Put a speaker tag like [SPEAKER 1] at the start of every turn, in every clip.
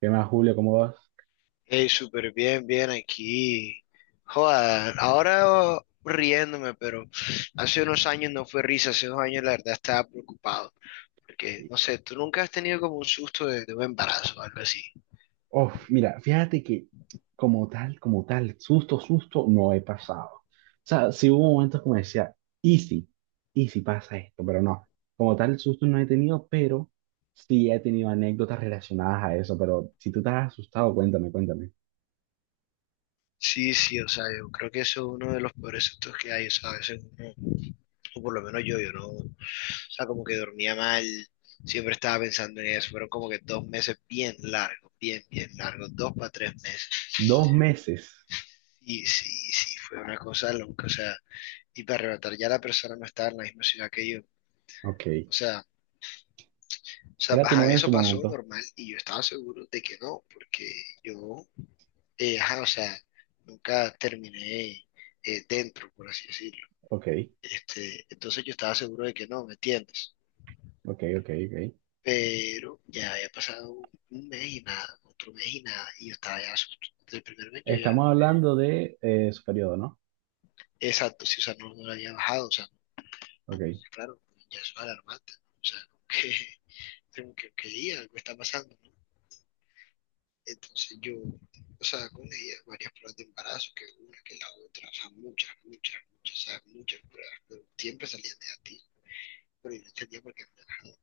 [SPEAKER 1] ¿Qué más, Julio? ¿Cómo vas?
[SPEAKER 2] Hey, súper bien, bien aquí. Joder, ahora oh, riéndome, pero hace unos años no fue risa, hace unos años la verdad estaba preocupado. Porque, no sé, tú nunca has tenido como un susto de un embarazo o algo así.
[SPEAKER 1] Uf, mira, fíjate que como tal, susto, susto, no he pasado. O sea, sí hubo momentos como decía, easy, easy pasa esto, pero no. Como tal, susto no he tenido, pero sí he tenido anécdotas relacionadas a eso. Pero si tú estás asustado, cuéntame, cuéntame.
[SPEAKER 2] Sí, sí, o sea, yo creo que eso es uno de los peores sustos que hay, o sea, a veces uno, o por lo menos yo, yo no, o sea, como que dormía mal, siempre estaba pensando en eso, fueron como que 2 meses bien largos, bien, bien largos, 2 para 3 meses.
[SPEAKER 1] 2 meses.
[SPEAKER 2] Y sí, sí, fue una cosa loca, o sea. Y para arrebatar ya la persona no estaba en la misma ciudad que yo.
[SPEAKER 1] Ok.
[SPEAKER 2] O sea, o sea,
[SPEAKER 1] ¿Era tu
[SPEAKER 2] ajá,
[SPEAKER 1] novia en su
[SPEAKER 2] eso pasó
[SPEAKER 1] momento?
[SPEAKER 2] normal y yo estaba seguro de que no, porque yo, ajá, o sea, nunca terminé dentro, por así decirlo.
[SPEAKER 1] Ok,
[SPEAKER 2] Este, entonces yo estaba seguro de que no, ¿me entiendes?
[SPEAKER 1] ok, ok, ok.
[SPEAKER 2] Pero ya había pasado un mes y nada, otro mes y nada, y yo estaba ya asustado. El primer mes yo ya,
[SPEAKER 1] Estamos hablando de su periodo, ¿no?
[SPEAKER 2] exacto, sí, o sea, no, no lo había bajado, o sea, no,
[SPEAKER 1] Ok.
[SPEAKER 2] claro, ya eso es alarmante, ¿no? O sea, que, tengo que, que ir, algo está pasando, ¿no? Entonces yo, o sea, con ella, varias pruebas de embarazo, que una, que la otra, o sea, muchas, muchas, muchas, o sea, muchas pruebas, pero siempre salían negativas, pero yo no entendía por qué no le bajaba.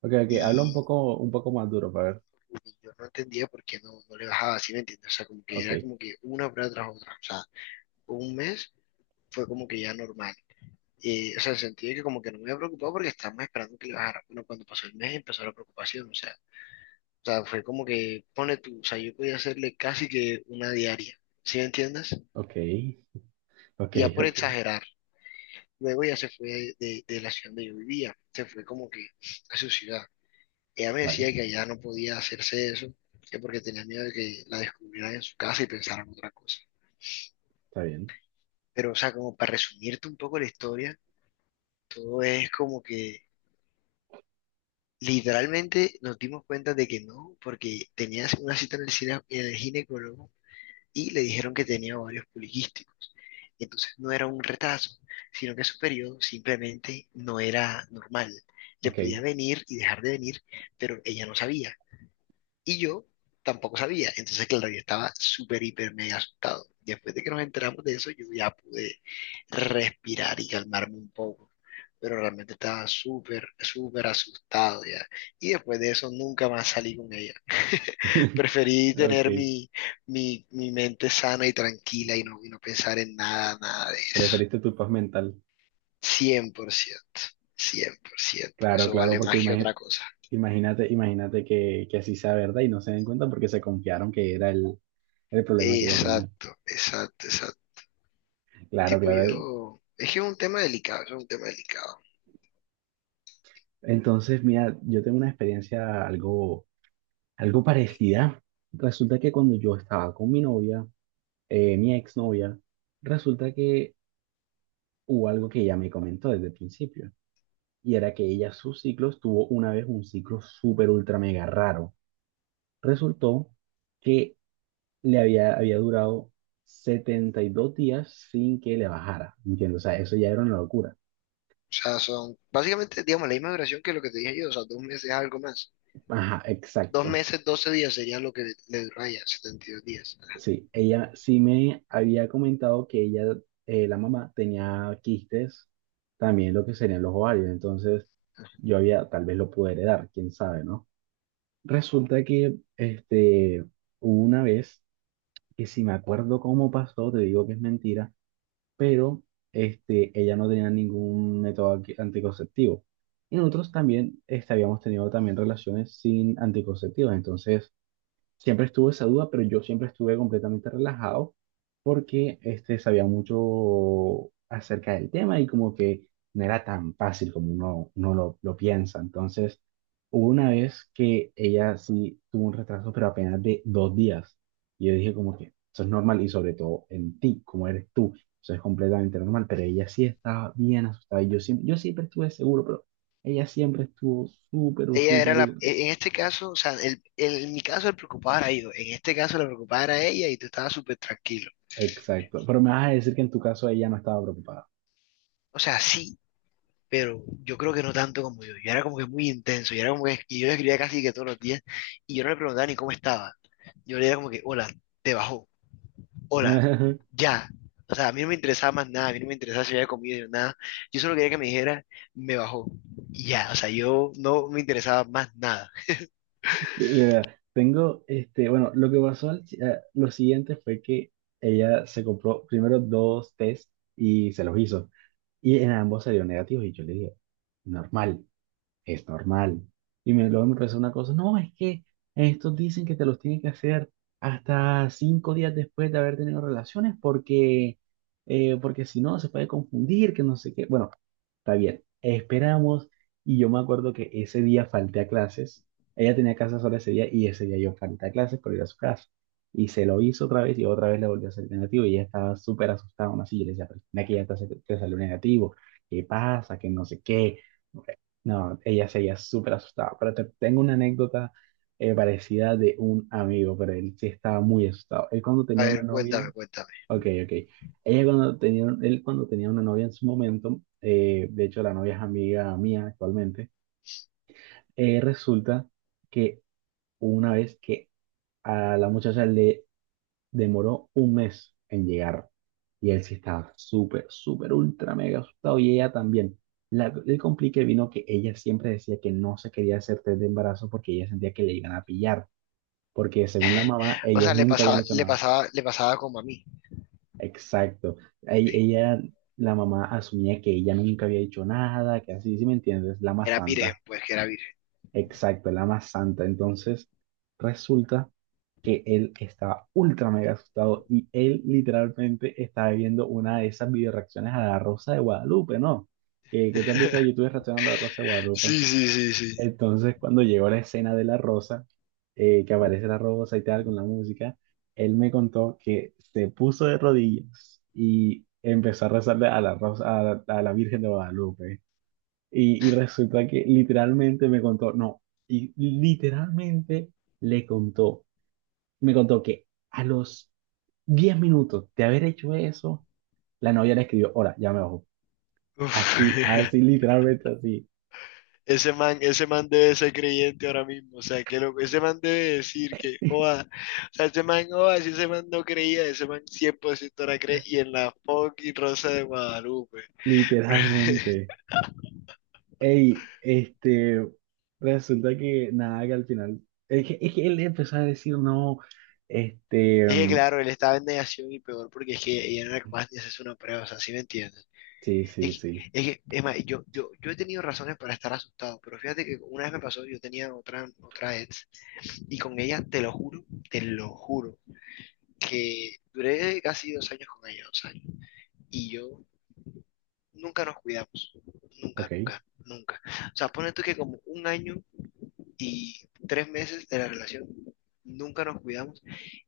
[SPEAKER 1] Ok, ok. Habla
[SPEAKER 2] Y,
[SPEAKER 1] un poco más duro para ver.
[SPEAKER 2] y yo no entendía por qué no, no le bajaba, ¿así me entiendes? O sea, como que
[SPEAKER 1] Ok.
[SPEAKER 2] era como que una prueba tras otra, o sea, un mes fue como que ya normal. O sea, en el sentido de que como que no me había preocupado porque estábamos esperando que le bajara. Bueno, cuando pasó el mes empezó la preocupación, o sea, fue como que, pone tú, o sea, yo podía hacerle casi que una diaria, ¿sí me entiendes?
[SPEAKER 1] Ok, ok,
[SPEAKER 2] Ya por
[SPEAKER 1] ok,
[SPEAKER 2] exagerar. Luego ella se fue de la ciudad donde yo vivía, se fue como que a su ciudad. Ella me
[SPEAKER 1] vale,
[SPEAKER 2] decía que allá no podía hacerse eso, que porque tenía miedo de que la descubrieran en su casa y pensaran otra cosa.
[SPEAKER 1] está bien,
[SPEAKER 2] Pero, o sea, como para resumirte un poco la historia, todo es como que literalmente nos dimos cuenta de que no, porque tenías una cita en el ginecólogo y le dijeron que tenía ovarios poliquísticos. Entonces no era un retraso, sino que su periodo simplemente no era normal. Le
[SPEAKER 1] ok,
[SPEAKER 2] podía venir y dejar de venir, pero ella no sabía. Y yo tampoco sabía. Entonces, claro, yo estaba súper, hiper, mega asustado. Después de que nos enteramos de eso, yo ya pude respirar y calmarme un poco. Pero realmente estaba súper, súper asustado ya. Y después de eso, nunca más salí con ella. Preferí tener
[SPEAKER 1] ok,
[SPEAKER 2] mi mente sana y tranquila y no pensar en nada, nada de eso.
[SPEAKER 1] preferiste tu paz mental,
[SPEAKER 2] Cien por ciento, 100%.
[SPEAKER 1] claro,
[SPEAKER 2] Eso
[SPEAKER 1] claro,
[SPEAKER 2] vale
[SPEAKER 1] porque
[SPEAKER 2] más que otra cosa.
[SPEAKER 1] imagínate, imagínate que así sea verdad y no se den cuenta porque se confiaron que era el problema que ella tenía,
[SPEAKER 2] Exacto, exacto, exacto.
[SPEAKER 1] claro,
[SPEAKER 2] Tipo
[SPEAKER 1] claro,
[SPEAKER 2] yo, es que es un tema delicado, es un tema delicado. O
[SPEAKER 1] entonces, mira, yo tengo una experiencia algo parecida, resulta que cuando yo estaba con mi novia, mi exnovia, resulta que hubo algo que ella me comentó desde el principio. Y era que ella sus ciclos tuvo una vez un ciclo súper ultra mega raro. Resultó que le había durado 72 días sin que le bajara, ¿entiendes? O sea, eso ya era una locura.
[SPEAKER 2] sea, son básicamente, digamos, la misma duración que lo que te dije yo, o sea, 2 meses algo más.
[SPEAKER 1] Ajá,
[SPEAKER 2] Dos
[SPEAKER 1] exacto.
[SPEAKER 2] meses, doce días sería lo que le dura a ella, 72 días.
[SPEAKER 1] Sí, ella sí me había comentado que ella, la mamá, tenía quistes, también lo que serían los ovarios, entonces yo había, tal vez lo pude heredar, quién sabe, ¿no? Resulta que, hubo una vez que si me acuerdo cómo pasó, te digo que es mentira, pero ella no tenía ningún método anticonceptivo. Y nosotros también habíamos tenido también relaciones sin anticonceptivos, entonces siempre estuvo esa duda, pero yo siempre estuve completamente relajado porque sabía mucho acerca del tema y como que no era tan fácil como uno lo piensa. Entonces, hubo una vez que ella sí tuvo un retraso, pero apenas de 2 días. Y yo dije como que eso es normal y sobre todo en ti, como eres tú, eso es completamente normal, pero ella sí estaba bien asustada y yo siempre estuve seguro, pero ella siempre estuvo súper,
[SPEAKER 2] Ella era
[SPEAKER 1] súper.
[SPEAKER 2] la, en este caso, o sea, en mi caso el preocupado era yo, en este caso la preocupada era ella y tú estabas súper tranquilo.
[SPEAKER 1] Exacto, pero me vas a decir que en tu caso ella no estaba preocupada.
[SPEAKER 2] O sea, sí, pero yo creo que no tanto como yo. Yo era como que muy intenso, yo era como que, y yo le escribía casi que todos los días y yo no le preguntaba ni cómo estaba. Yo le decía como que, hola, te bajó, hola, ya. O sea, a mí no me interesaba más nada, a mí no me interesaba si había comido nada. Yo solo quería que me dijera, me bajó, y ya. O sea, yo no me interesaba más nada.
[SPEAKER 1] Eh, Tengo, bueno, lo que pasó, si, lo siguiente fue que ella se compró primero dos test y se los hizo. Y en ambos salieron negativos y yo le dije, normal. Es normal. Luego me empezó una cosa, no, es que estos dicen que te los tienen que hacer hasta 5 días después de haber tenido relaciones porque, porque si no se puede confundir, que no sé qué. Bueno, está bien, esperamos y yo me acuerdo que ese día falté a clases, ella tenía casa sola ese día y ese día yo falté a clases por ir a su casa. Y se lo hizo otra vez y otra vez le volvió a salir negativo y ella estaba súper asustada, aún así yo le decía, pero mira que ya te salió negativo, ¿qué pasa? Que no sé qué no, ella seguía súper asustada, pero tengo una anécdota parecida de un amigo, pero él sí estaba muy asustado. Él cuando
[SPEAKER 2] A
[SPEAKER 1] tenía una
[SPEAKER 2] ver,
[SPEAKER 1] novia,
[SPEAKER 2] cuéntame, cuéntame.
[SPEAKER 1] ok, ok. Él cuando tenía una novia en su momento, de hecho la novia es amiga mía actualmente, resulta que una vez que a la muchacha le demoró un mes en llegar. Y él sí estaba súper, súper, ultra, mega asustado. Y ella también. El complique vino que ella siempre decía que no se quería hacer test de embarazo porque ella sentía que le iban a pillar. Porque según la mamá,
[SPEAKER 2] O sea,
[SPEAKER 1] ellos
[SPEAKER 2] le
[SPEAKER 1] nunca habían
[SPEAKER 2] pasaba,
[SPEAKER 1] hecho
[SPEAKER 2] le
[SPEAKER 1] nada.
[SPEAKER 2] pasaba, le pasaba como a mí.
[SPEAKER 1] Exacto.
[SPEAKER 2] ¿Sí?
[SPEAKER 1] Ella, la mamá asumía que ella nunca había hecho nada, que así, ¿sí me entiendes? La más
[SPEAKER 2] Era virgen,
[SPEAKER 1] santa.
[SPEAKER 2] pues que era virgen.
[SPEAKER 1] Exacto, la más santa. Entonces, resulta que él estaba ultra mega asustado y él literalmente estaba viendo una de esas video reacciones a la Rosa de Guadalupe, ¿no? Que, que Tú has visto de YouTube reaccionando a la Rosa de Guadalupe.
[SPEAKER 2] Sí, sí, sí, sí.
[SPEAKER 1] Entonces, cuando llegó la escena de la Rosa, que aparece la Rosa y tal con la música, él me contó que se puso de rodillas y empezó a rezarle a la Rosa, a la Virgen de Guadalupe. Y resulta que literalmente me contó, no, y literalmente le contó, me contó que a los 10 minutos de haber hecho eso, la novia le escribió, hola, ya me bajo.
[SPEAKER 2] Uf.
[SPEAKER 1] Así, así, literalmente así,
[SPEAKER 2] Ese man debe ser creyente ahora mismo, o sea, que lo, ese man debe decir que, joda, o sea, ese man, joda, si ese man no creía, ese man 100% ahora cree, y en la fucking Rosa de Guadalupe.
[SPEAKER 1] literalmente. Ey, resulta que nada, que al final, es que él empezó a decir, no,
[SPEAKER 2] Es que
[SPEAKER 1] mm,
[SPEAKER 2] claro, él estaba en negación y peor porque es que ella no era capaz ni hacerse una prueba, o sea, ¿sí me entiendes?
[SPEAKER 1] sí, sí, sí,
[SPEAKER 2] Es más, yo he tenido razones para estar asustado, pero fíjate que una vez me pasó, yo tenía otra ex, y con ella, te lo juro, que duré casi 2 años con ella, 2 años, y yo nunca nos cuidamos, nunca,
[SPEAKER 1] ok,
[SPEAKER 2] nunca, nunca. O sea, pone tú que como un año y 3 meses de la relación, nunca nos cuidamos,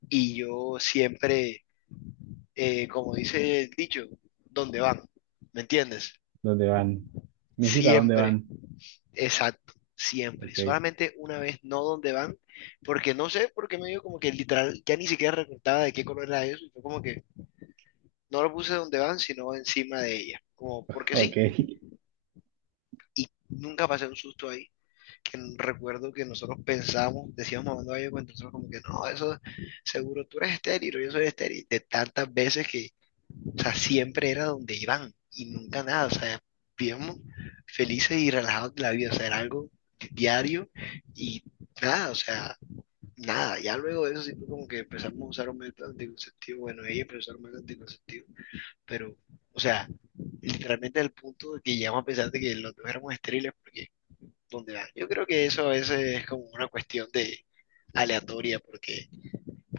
[SPEAKER 2] y yo siempre, como dice el dicho, ¿dónde van? ¿Me entiendes?
[SPEAKER 1] ¿dónde van? Mi hijita, ¿dónde
[SPEAKER 2] Siempre.
[SPEAKER 1] van?
[SPEAKER 2] Exacto, siempre.
[SPEAKER 1] Ok,
[SPEAKER 2] Solamente una vez, no dónde van, porque no sé por qué me dio como que literal, ya ni siquiera recordaba de qué color era eso, y fue como que no lo puse donde van, sino encima de ella, como porque
[SPEAKER 1] ok.
[SPEAKER 2] sí, y nunca pasé un susto ahí, que recuerdo que nosotros pensábamos, decíamos mamando gallo con nosotros como que no, eso seguro tú eres estéril, o yo soy estéril, de tantas veces que. O sea, siempre era donde iban y nunca nada. O sea, vivíamos felices y relajados de la vida. O sea, era algo diario y nada, o sea, nada. Ya luego de eso sí fue como que empezamos a usar un método anticonceptivo. Bueno, ella empezó a usar un método anticonceptivo, pero, o sea, literalmente al punto de que llegamos a pensar de que los dos éramos estériles porque, ¿dónde va? Yo creo que eso a veces es como una cuestión de aleatoria porque,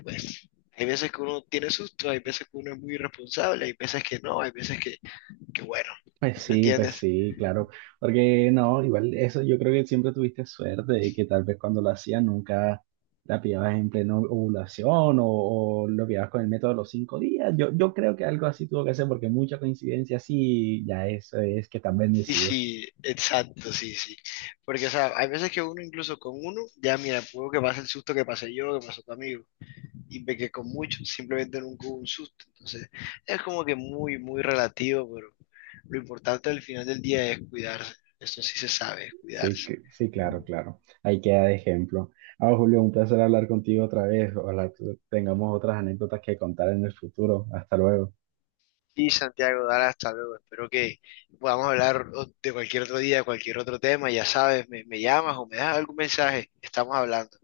[SPEAKER 2] pues, hay veces que uno tiene susto, hay veces que uno es muy irresponsable, hay veces que no, hay veces que. Qué bueno, ¿me
[SPEAKER 1] Pues
[SPEAKER 2] entiendes?
[SPEAKER 1] sí, claro. Porque no, igual eso yo creo que siempre tuviste suerte y que tal vez cuando lo hacías nunca la pillabas en pleno ovulación o lo pillabas con el método de los 5 días. Yo creo que algo así tuvo que ser porque mucha coincidencia sí, ya eso es que están
[SPEAKER 2] Sí,
[SPEAKER 1] bendecidos.
[SPEAKER 2] sí, exacto, sí, sí. Porque, o sea, hay veces que uno incluso con uno, ya mira, puedo que pase el susto que pasé yo, que pasó tu amigo, y ve que con muchos simplemente nunca hubo un susto. Entonces, es como que muy, muy relativo, pero lo importante al final del día es cuidarse. Esto sí se sabe, es
[SPEAKER 1] Sí,
[SPEAKER 2] cuidarse.
[SPEAKER 1] sí, claro, claro. Ahí queda de ejemplo. Ah, Julio, un placer hablar contigo otra vez. Ojalá tengamos otras anécdotas que contar en el futuro. Hasta luego.
[SPEAKER 2] Y Santiago, Dara, hasta luego. Espero que podamos hablar de cualquier otro día, de cualquier otro tema. Ya sabes, me llamas o me das algún mensaje. Estamos hablando.